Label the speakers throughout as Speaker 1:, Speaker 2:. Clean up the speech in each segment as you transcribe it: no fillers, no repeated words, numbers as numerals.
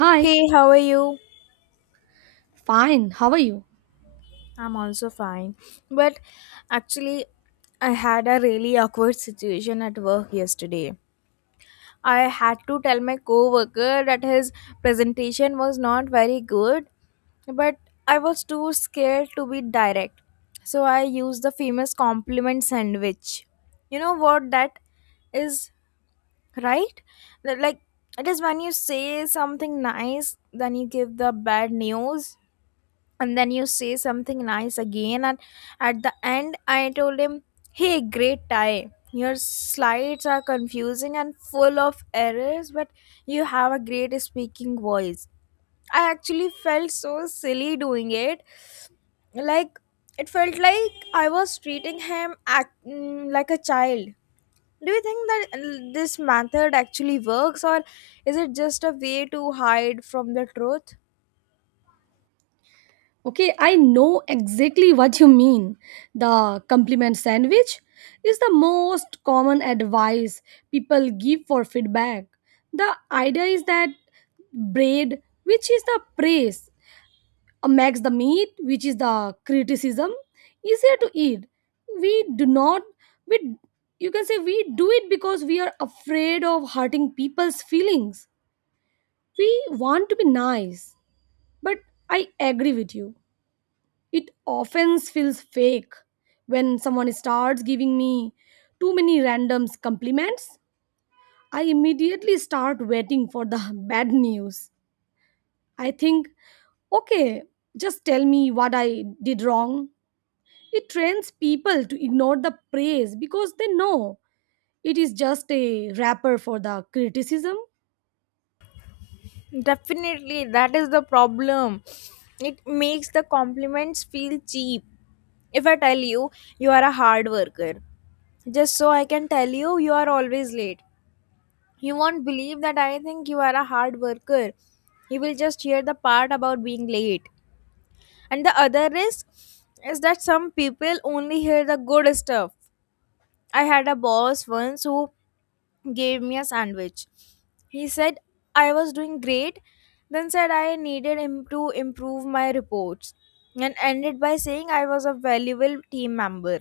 Speaker 1: Hi,
Speaker 2: Hey, how are you?
Speaker 1: fine. How are you?
Speaker 2: I'm also fine. But actually, I had a really awkward situation at work yesterday. I had to tell my coworker that his presentation was not very good, but I was too scared to be direct. So I used the famous compliment sandwich. You know what that is, right? That, Like, it is when you say something nice, then you give the bad news, and then you say something nice again. And at the end I told him, "Hey, great tie, your slides are confusing and full of errors, but you have a great speaking voice." I actually felt so silly doing it. Like, it felt like I was treating him like a child. Do you think that this method actually works, or is it just a way to hide from the truth?
Speaker 1: Okay, I know exactly what you mean. The compliment sandwich is the most common advice people give for feedback. The idea is that bread, which is the praise, makes the meat, which is the criticism, easier to eat. We do not, we, You can say we do it because we are afraid of hurting people's feelings. We want to be nice, but I agree with you. It often feels fake when someone starts giving me too many random compliments. I immediately start waiting for the bad news. I think, okay, just tell me what I did wrong. It trains people to ignore the praise because they know it is just a wrapper for the criticism.
Speaker 2: Definitely, that is the problem. It makes the compliments feel cheap. If I tell you, "You are a hard worker," just so I can tell you, "You are always late," you won't believe that I think you are a hard worker. You will just hear the part about being late. And the other risk is that some people only hear the good stuff. I had a boss once who gave me a sandwich. He said I was doing great, then said I needed him to improve my reports, and ended by saying I was a valuable team member.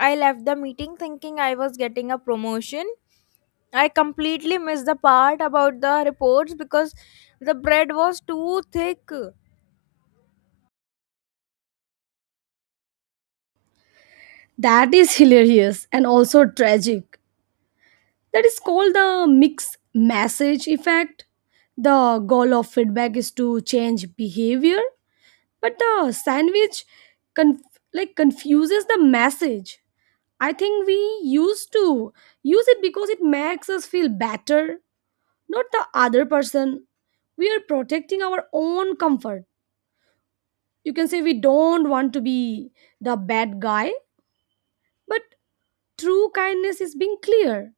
Speaker 2: I left the meeting thinking I was getting a promotion. I completely missed the part about the reports because the bread was too thick.
Speaker 1: That is hilarious and also tragic. That is called the mixed message effect. The goal of feedback is to change behavior, but the sandwich confuses the message. I think we used to use it because it makes us feel better, not the other person. We are protecting our own comfort. You can say we don't want to be the bad guy, but true kindness is being clear.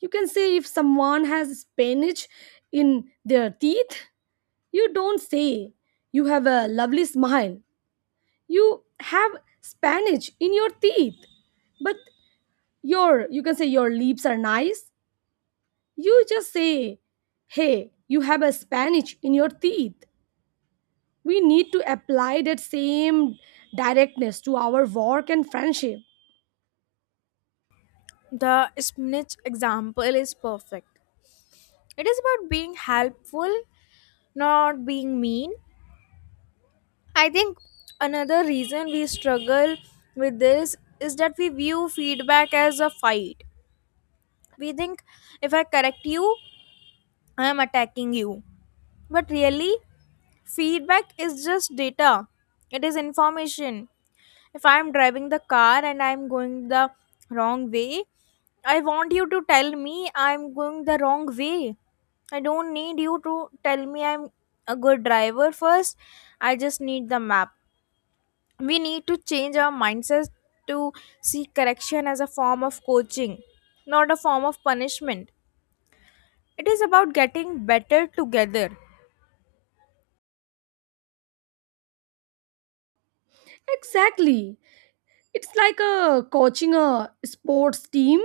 Speaker 1: You can say if someone has spinach in their teeth, you don't say, "You have a lovely smile. You have spinach in your teeth. But your," you can say, "your lips are nice." You just say, "Hey, you have a spinach in your teeth." We need to apply that same directness to our work and friendship.
Speaker 2: The spinach example is perfect. It is about being helpful, not being mean. I think another reason we struggle with this is that we view feedback as a fight. We think if I correct you, I am attacking you. But really, feedback is just data, it is information. If I am driving the car and I am going the wrong way, I want you to tell me I am going the wrong way. I don't need you to tell me I'm a good driver first. I just need the map. We need to change our mindset to see correction as a form of coaching, not a form of punishment. It is about getting better together.
Speaker 1: Exactly. It's like a coaching a sports team.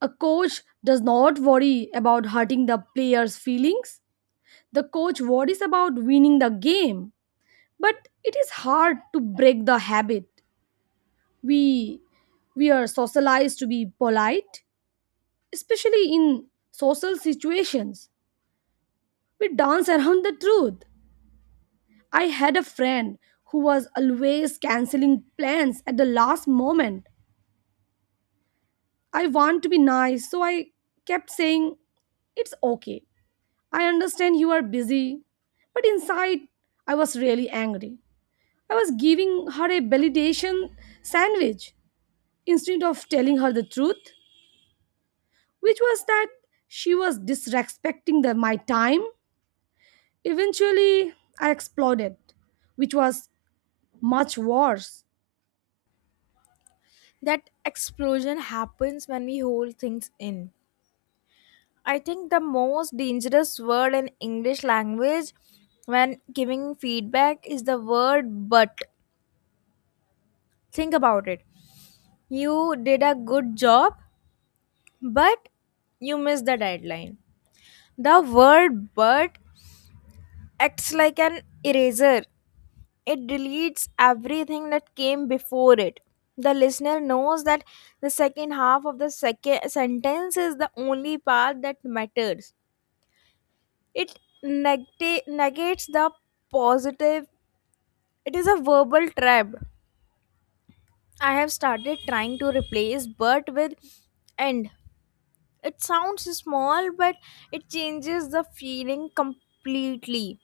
Speaker 1: A coach does not worry about hurting the player's feelings. The coach worries about winning the game. But it is hard to break the habit. We we are socialized to be polite, especially in social situations. We dance around the truth. I had a friend who was always canceling plans at the last moment. I want to be nice, so I kept saying it's okay. I understand you are busy, but inside I was really angry. I was giving her a validation sandwich instead of telling her the truth, which was that she was disrespecting my time. Eventually, I exploded, which was much worse.
Speaker 2: That explosion happens when we hold things in. I think the most dangerous word in English language when giving feedback is the word "but." Think about it. You did a good job, but you missed the deadline. The word "but" acts like an eraser. It deletes everything that came before it. The listener knows that the second half of the second sentence is the only part that matters. It negates the positive. It is a verbal trap. I have started trying to replace "but" with "and." It sounds small, but it changes the feeling completely.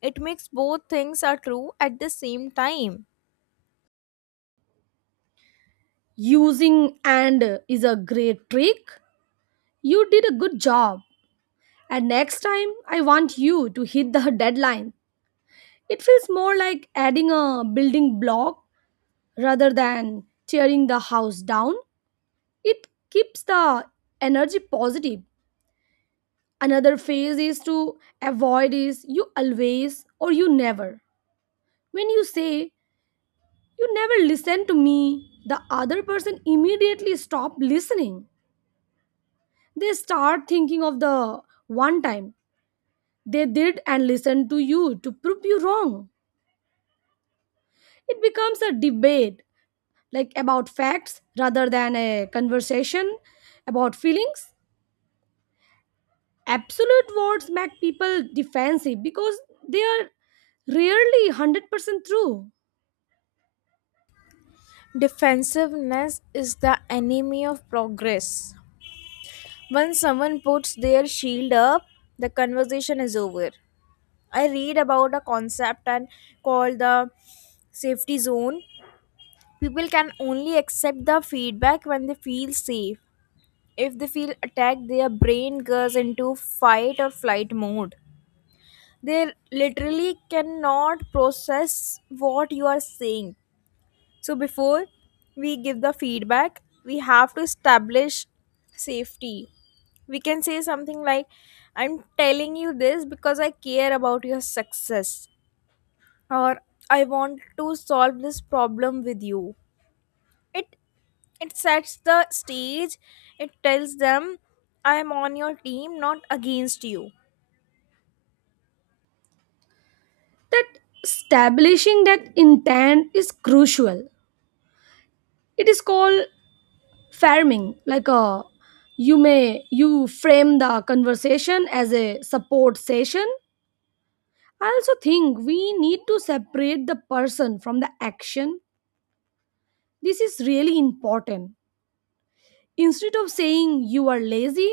Speaker 2: It makes both things are true at the same time.
Speaker 1: Using and is a great trick. You did a good job. And next time, I want you to hit the deadline. It feels more like adding a building block rather than tearing the house down. It keeps the energy positive. Another phase is to avoid is you always or you never. When you say you never listen to me, the other person immediately stop listening. They start thinking of the one time they did and listened to you to prove you wrong. It becomes a debate about facts rather than a conversation about feelings. Absolute words make people defensive because they are rarely 100% true.
Speaker 2: Defensiveness is the enemy of progress. When someone puts their shield up, the conversation is over. I read about a concept and called the safety zone. People can only accept the feedback when they feel safe. If they feel attacked, their brain goes into fight or flight mode. They literally cannot process what you are saying. So before we give the feedback, we have to establish safety. We can say something like, "I'm telling you this because I care about your success," or "I want to solve this problem with you." It it sets the stage. It tells them I'm on your team, not against you.
Speaker 1: That establishing that intent is crucial. It is called farming, like a you may you frame the conversation as a support session. I also think we need to separate the person from the action. This is really important. Instead of saying you are lazy,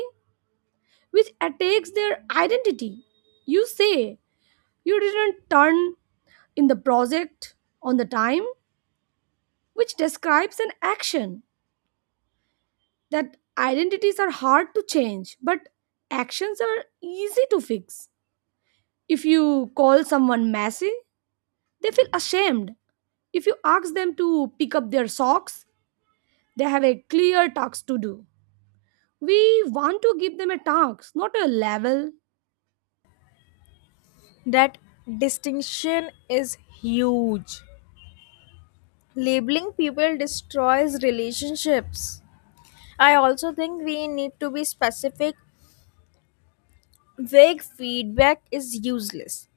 Speaker 1: which attacks their identity, you say, "You didn't turn in the project on the time," which describes an action. That identities are hard to change, but actions are easy to fix. If you call someone messy, they feel ashamed. If you ask them to pick up their socks, they have a clear task to do. We want to give them a task, not a level.
Speaker 2: That distinction is huge. Labeling people destroys relationships. I also think we need to be specific. Vague feedback is useless.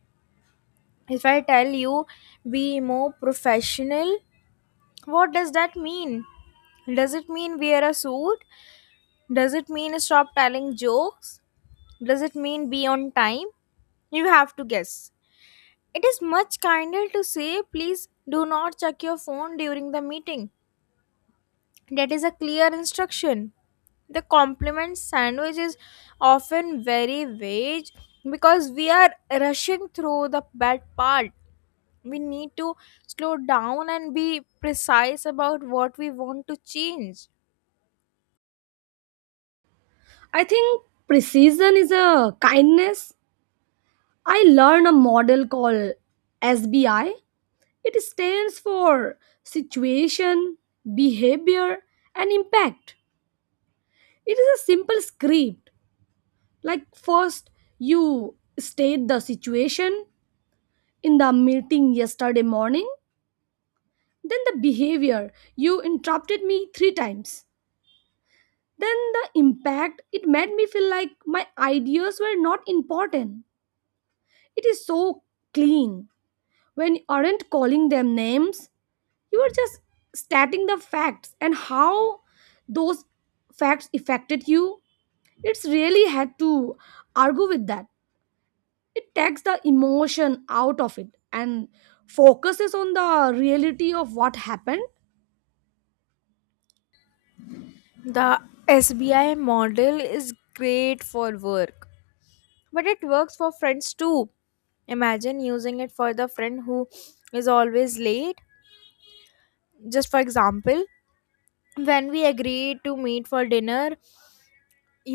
Speaker 2: If I tell you "be more professional," what does that mean? Does it mean wear a suit? Does it mean stop telling jokes? Does it mean be on time? You have to guess. It is much kinder to say, "Please do not check your phone during the meeting." That is a clear instruction. The compliment sandwich is often very vague because we are rushing through the bad part. We need to slow down and be precise about what we want to change.
Speaker 1: I think precision is a kindness. I learned a model called SBI. It stands for situation, behavior, and impact. It is a simple script. First, you state the situation in the meeting yesterday morning, then the behavior. You interrupted me three times. Then the impact. It made me feel like my ideas were not important. It is so clean. When you aren't calling them names, you are just stating the facts and how those facts affected you. It's really had to argue with that. It takes the emotion out of it and focuses on the reality of what happened.
Speaker 2: The SBI model is great for work, but it works for friends too. Imagine using it for the friend who is always late. Just for example, when we agreed to meet for dinner,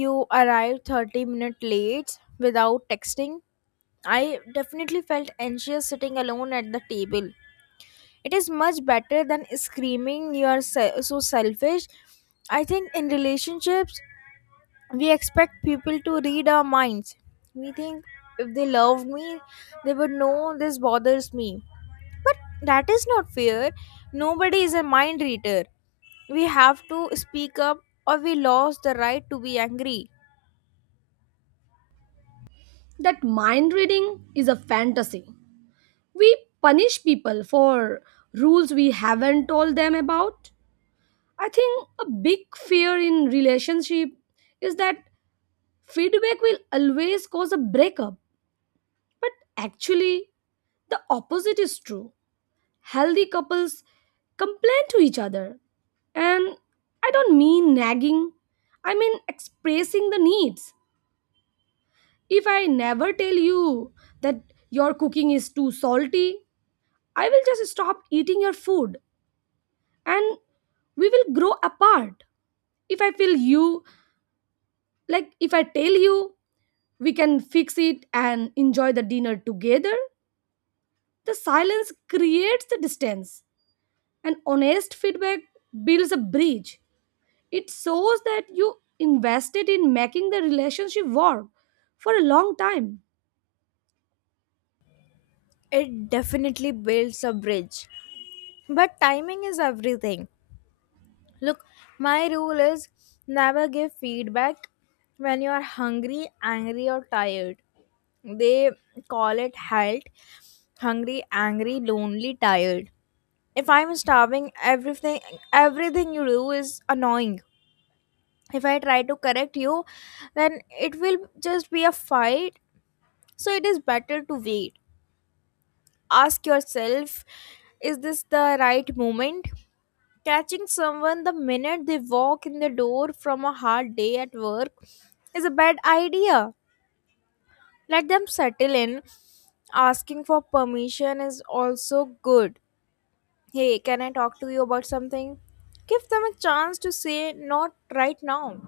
Speaker 2: you arrived 30 minutes late without texting. I definitely felt anxious sitting alone at the table. It is much better than screaming, "You are so selfish." I think in relationships, we expect people to read our minds. We think if they love me, they would know this bothers me. But that is not fair. Nobody is a mind reader. We have to speak up or we lost the right to be angry.
Speaker 1: That mind reading is a fantasy. We punish people for rules we haven't told them about. I think a big fear in relationship is that feedback will always cause a breakup. But actually, the opposite is true. Healthy couples complain to each other. And I don't mean nagging, I mean expressing the needs. If I never tell you that your cooking is too salty, I will just stop eating your food and we will grow apart. If I feel you, like if I tell you, we can fix it and enjoy the dinner together, the silence creates the distance and honest feedback builds a bridge. It shows that you invested in making the relationship work for a long time.
Speaker 2: It definitely builds a bridge. But timing is everything. Look, my rule is never give feedback when you are hungry, angry, or tired. They call it health hungry, angry, lonely, tired. If I'm starving, everything you do is annoying. If I try to correct you, then it will just be a fight. So it is better to wait. Ask yourself, is this the right moment? Catching someone the minute they walk in the door from a hard day at work is a bad idea. Let them settle in. Asking for permission is also good. "Hey, can I talk to you about something?" Give them a chance to say not right now.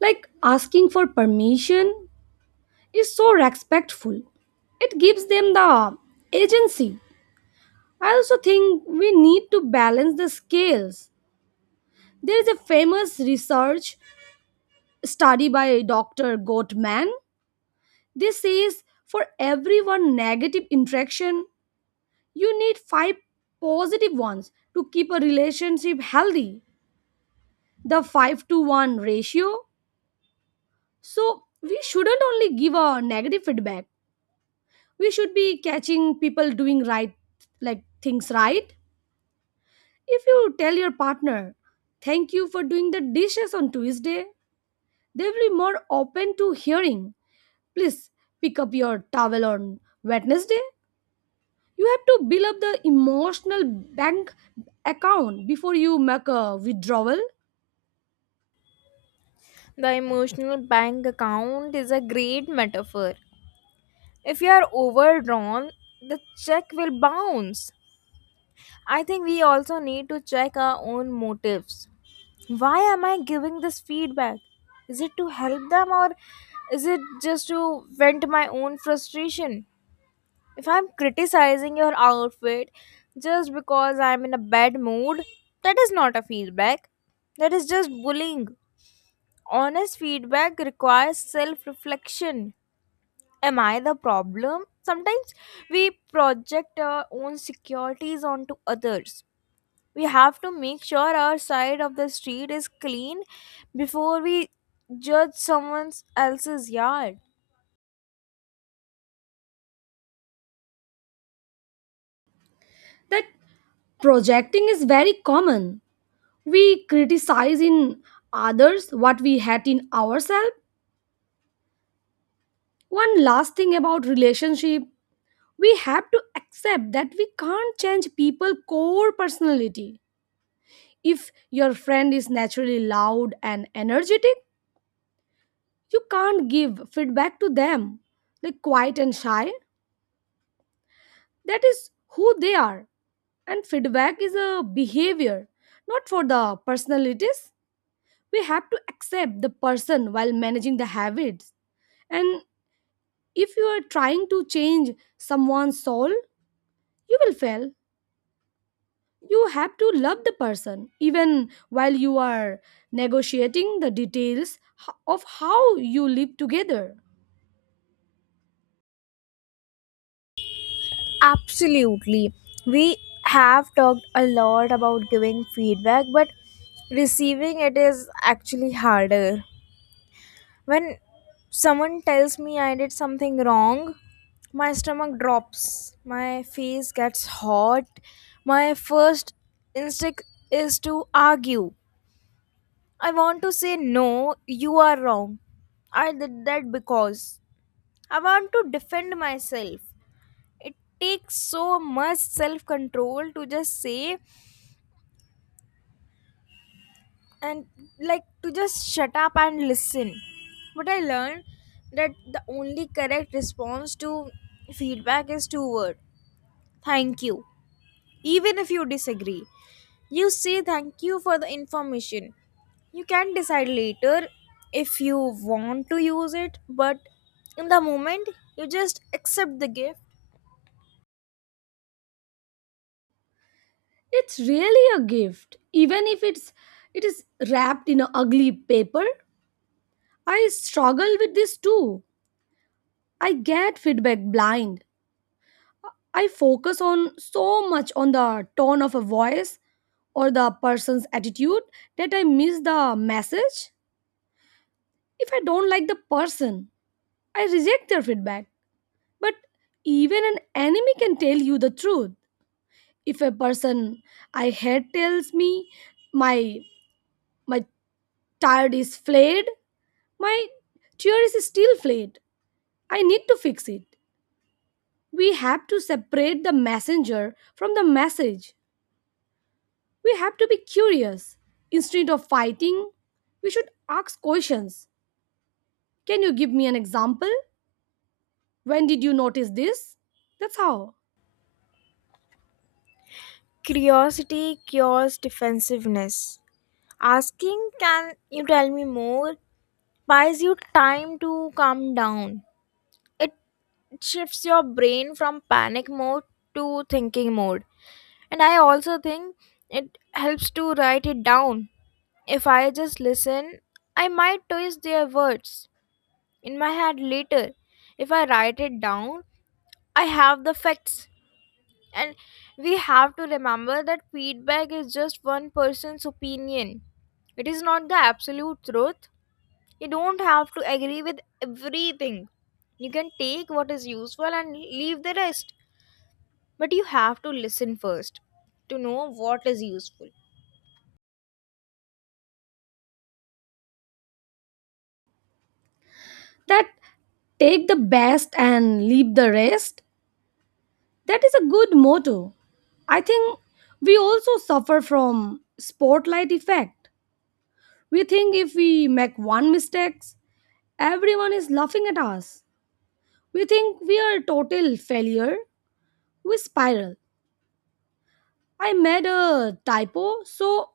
Speaker 1: Like asking for permission is so respectful, it gives them the agency. I also think we need to balance the scales. There is a famous research study by Dr. Gottman. This says for every one negative interaction, you need five positive ones to keep a relationship healthy. The 5 to 1 ratio. So, we shouldn't only give a negative feedback. We should be catching people doing things right. If you tell your partner, "Thank you for doing the dishes on Tuesday," they will be more open to hearing, "Please pick up your towel on Wednesday." You have to build up the emotional bank account before you make a withdrawal.
Speaker 2: The emotional bank account is a great metaphor. If you are overdrawn, the check will bounce. I think we also need to check our own motives. Why am I giving this feedback? Is it to help them, or is it just to vent my own frustration? If I'm criticizing your outfit just because I'm in a bad mood, that is not a feedback. That is just bullying. Honest feedback requires self reflection. Am I the problem? Sometimes we project our own securities onto others. We have to make sure our side of the street is clean before we judge someone else's yard.
Speaker 1: That projecting is very common. We criticize in others what we hate in ourselves. One last thing about relationship, we have to accept that we can't change people core personality. If your friend is naturally loud and energetic, you can't give feedback to them. Like quiet and shy, that is who they are. And feedback is a behavior, not for the personalities. We have to accept the person while managing the habits. And if you are trying to change someone's soul, you will fail. You have to love the person even while you are negotiating the details of how you live together.
Speaker 2: Absolutely. We have talked a lot about giving feedback, but receiving it is actually harder. When someone tells me I did something wrong, my stomach drops, my face gets hot. My first instinct is to argue. I want to say, "No, you are wrong. I did that because..." I want to defend myself. It takes so much self control to just say, and like to just shut up and listen. But I learned that the only correct response to feedback is two word: thank you, even if you disagree. You say thank you for the information. You can decide later if you want to use it, but in the moment, you just accept the gift.
Speaker 1: It's really a gift, even if it is wrapped in a ugly paper. I struggle with this too. I get feedback blind. I focus on so much on the tone of a voice or the person's attitude that I miss the message. If I don't like the person, I reject their feedback. But even an enemy can tell you the truth. If a person I hate tells me my my tired is flayed, my tear is still flayed. I need to fix it. We have to separate the messenger from the message. We have to be curious. Instead of fighting, we should ask questions. Can you give me an example? When did you notice this? That's how.
Speaker 2: Curiosity cures defensiveness. Asking, "Can you tell me more?" buys you time to calm down. It shifts your brain from panic mode to thinking mode. And I also think it helps to write it down. If I just listen, I might twist their words in my head later. If I write it down, I have the facts. And we have to remember that feedback is just one person's opinion. It is not the absolute truth. You don't have to agree with everything. You can take what is useful and leave the rest. But you have to listen first to know what is useful.
Speaker 1: That take the best and leave the rest. That is a good motto. I think we also suffer from spotlight effect. We think if we make one mistake, everyone is laughing at us. We think we are a total failure. We spiral. I made a typo, so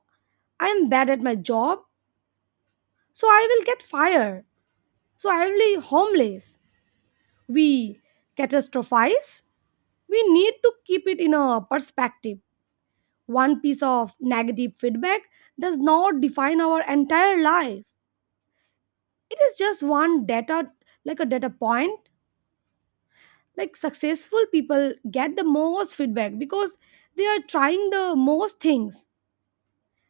Speaker 1: I'm bad at my job, so I will get fired. So I will be homeless. We catastrophize. We need to keep it in a perspective. One piece of negative feedback does not define our entire life. It is just one data, like a data point. Like successful people get the most feedback because they are trying the most things,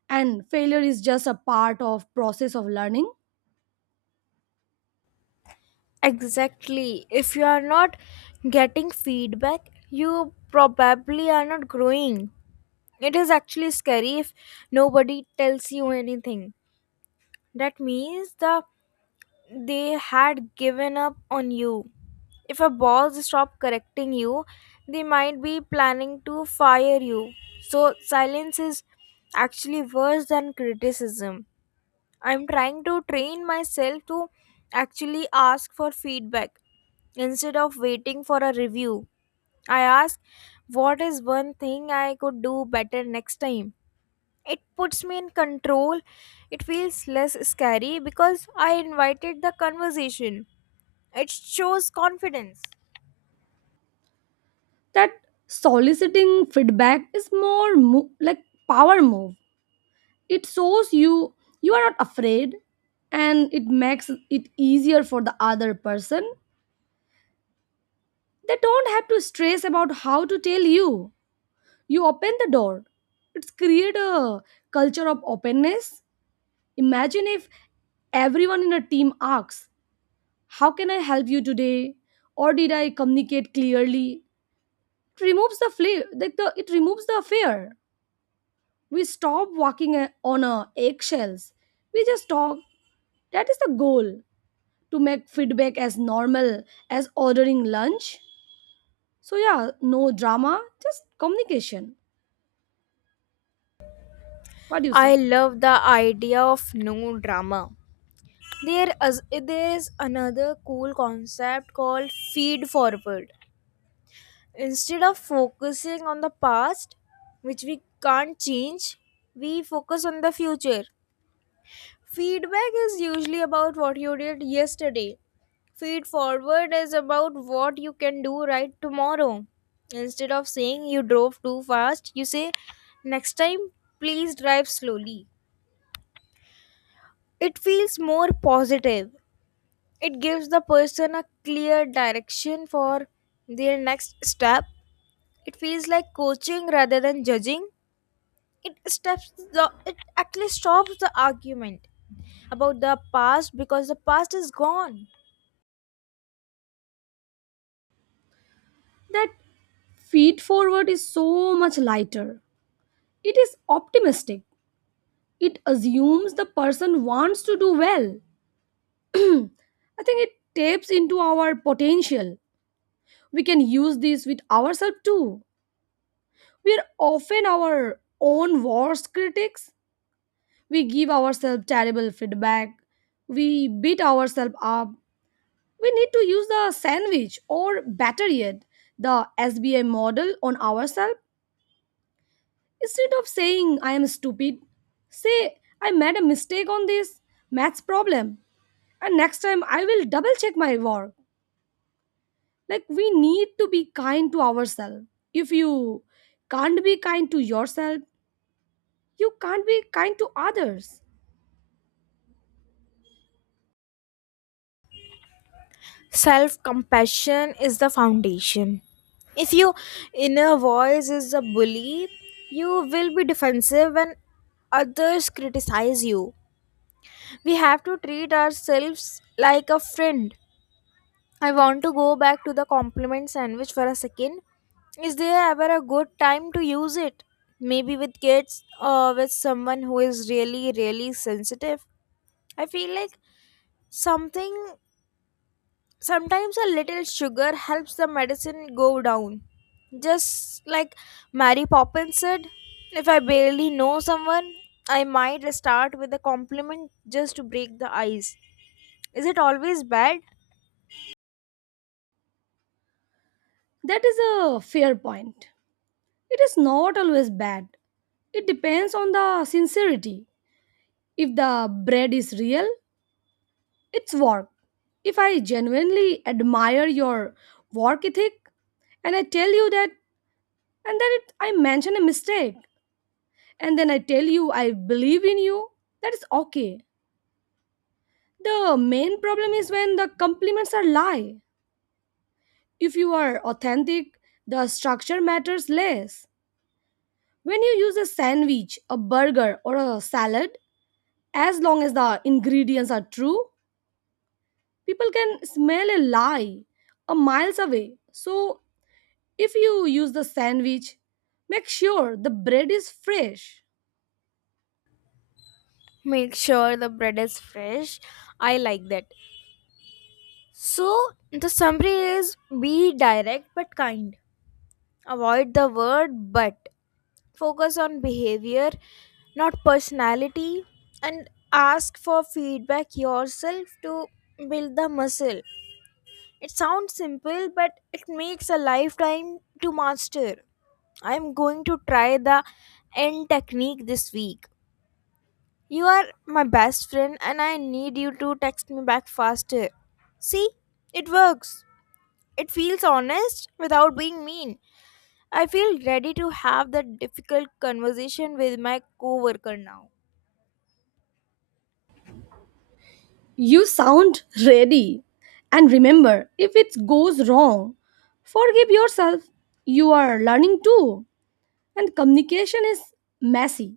Speaker 1: and failure is just a part of process of learning.
Speaker 2: Exactly. If you are not getting feedback, you probably are not growing. It is actually scary if nobody tells you anything. That means they had given up on you. If a boss stop correcting you, they might be planning to fire you. So silence is actually worse than criticism. I'm trying to train myself to actually ask for feedback instead of waiting for a review. I ask, what is one thing I could do better next time? It puts me in control. It feels less scary because I invited the conversation. It shows confidence.
Speaker 1: That soliciting feedback is like power move. It shows you you are not afraid, and it makes it easier for the other person. They don't have to stress about how to tell you. You open the door. It's create a culture of openness. Imagine if everyone in a team asks, "How can I help you today?" or "Did I communicate clearly?" It removes the fear. We stop walking on our eggshells. We just talk. That is the goal, to make feedback as normal as ordering lunch. So, yeah, no drama, just communication. What do you
Speaker 2: I
Speaker 1: say?
Speaker 2: love the idea of no drama. There is another cool concept called feed forward. Instead of focusing on the past, which we can't change, we focus on the future. Feedback is usually about what you did yesterday. Feed forward is about what you can do right tomorrow. Instead of saying you drove too fast, you say next time please drive slowly. It feels more positive. It gives the person a clear direction for their next step. It feels like coaching rather than judging. It actually stops the argument about the past because the past is gone.
Speaker 1: That feed forward is so much lighter. It is optimistic. It assumes the person wants to do well. I think it taps into our potential. We can use this with ourselves too. We are often our own worst critics. We give ourselves terrible feedback. We beat ourselves up. We need to use the sandwich or better yet, the SBI model on ourselves. Instead of saying I am stupid, say I made a mistake on this maths problem and next time I will double check my work. Like we need to be kind to ourselves. If you can't be kind to yourself, you can't be kind to others.
Speaker 2: Self compassion is the foundation. If your inner voice is a bully, you will be defensive when others criticize you. We have to treat ourselves like a friend. I want to go back to the compliment sandwich for a second. Is there ever a good time to use it? Maybe with kids or with someone who is really, really sensitive. I feel like something, sometimes a little sugar helps the medicine go down. Just like Mary Poppins said, if I barely know someone, I might start with a compliment just to break the ice. Is it always bad?
Speaker 1: That is a fair point. It is not always bad. It depends on the sincerity. If the bread is real, it's work. If I genuinely admire your work ethic and I tell you that, and I mention a mistake, and then I tell you I believe in you, that is okay. The main problem is when the compliments are lie. If you are authentic, the structure matters less. When you use a sandwich, a burger, or a salad, as long as the ingredients are true, people can smell a lie a miles away. So if you use the sandwich, make sure the bread is fresh.
Speaker 2: Make sure the bread is fresh. I like that. So the summary is be direct but kind. Avoid the word "but." Focus on behavior, not personality, and ask for feedback yourself to build the muscle. It sounds simple, but it makes a lifetime to master. I'm going to try the end technique this week. "You are my best friend, and I need you to text me back faster." See, it works. It feels honest without being mean. I feel ready to have that difficult conversation with my coworker now.
Speaker 1: You sound ready. And remember, if it goes wrong, forgive yourself. You are learning too. And communication is messy.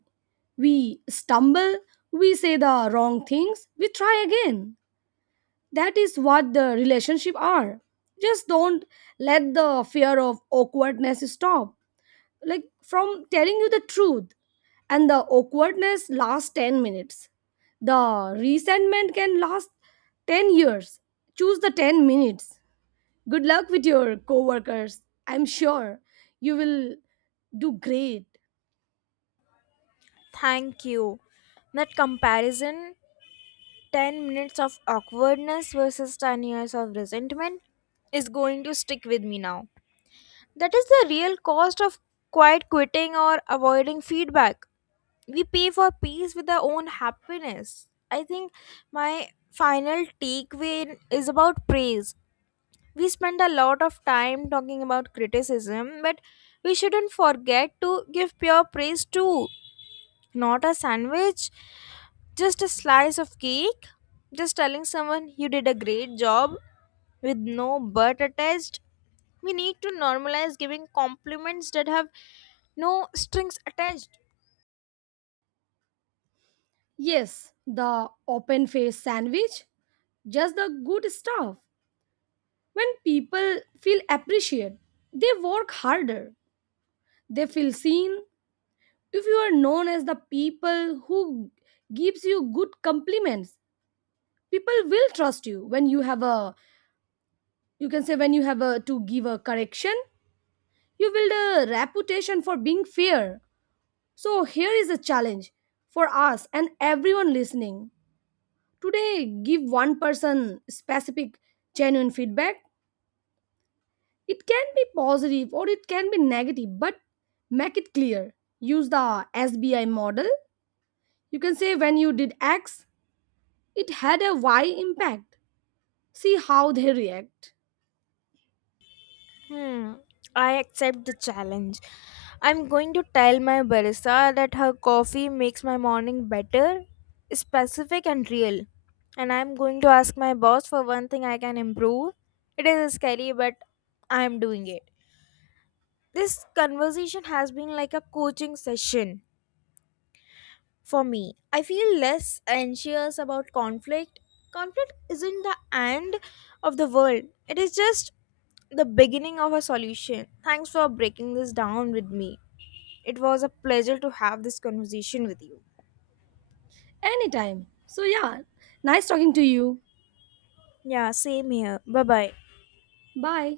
Speaker 1: We stumble, we say the wrong things, we try again. That is what the relationship are. Just don't let the fear of awkwardness stop from telling you the truth. And the awkwardness lasts 10 minutes, the resentment can last 10 years. Choose the 10 minutes. Good luck with your coworkers. I'm sure you will do great.
Speaker 2: Thank you. That comparison, 10 minutes of awkwardness versus 10 years of resentment, is going to stick with me now. That is the real cost of quiet quitting or avoiding feedback. We pay for peace with our own happiness. I think my final takeaway is about praise. We spend a lot of time talking about criticism, but we shouldn't forget to give pure praise too. Not a sandwich, just a slice of cake, just telling someone you did a great job with no "but" attached. We need to normalize giving compliments that have no strings attached.
Speaker 1: Yes, the open face sandwich, just the good stuff. When people feel appreciated, they work harder. They feel seen. If you are known as the people who gives you good compliments, people will trust you. When you have a, you can say when you have a to give a correction, you build a reputation for being fair. So here is a challenge for us and everyone listening. Today, give one person specific genuine feedback. It can be positive or it can be negative, but make it clear. Use the SBI model. You can say when you did X, it had a Y impact. See how they react.
Speaker 2: Hmm, I accept the challenge. I'm going to tell my barista that her coffee makes my morning better, specific and real. And I'm going to ask my boss for one thing I can improve. It is scary, but I'm doing it. This conversation has been like a coaching session. For me, I feel less anxious about conflict. Conflict isn't the end of the world, it is just the beginning of a solution. Thanks for breaking this down with me. It was a pleasure to have this conversation with you.
Speaker 1: Anytime. So, yeah, nice talking to you.
Speaker 2: Yeah, same here. Bye bye.
Speaker 1: Bye.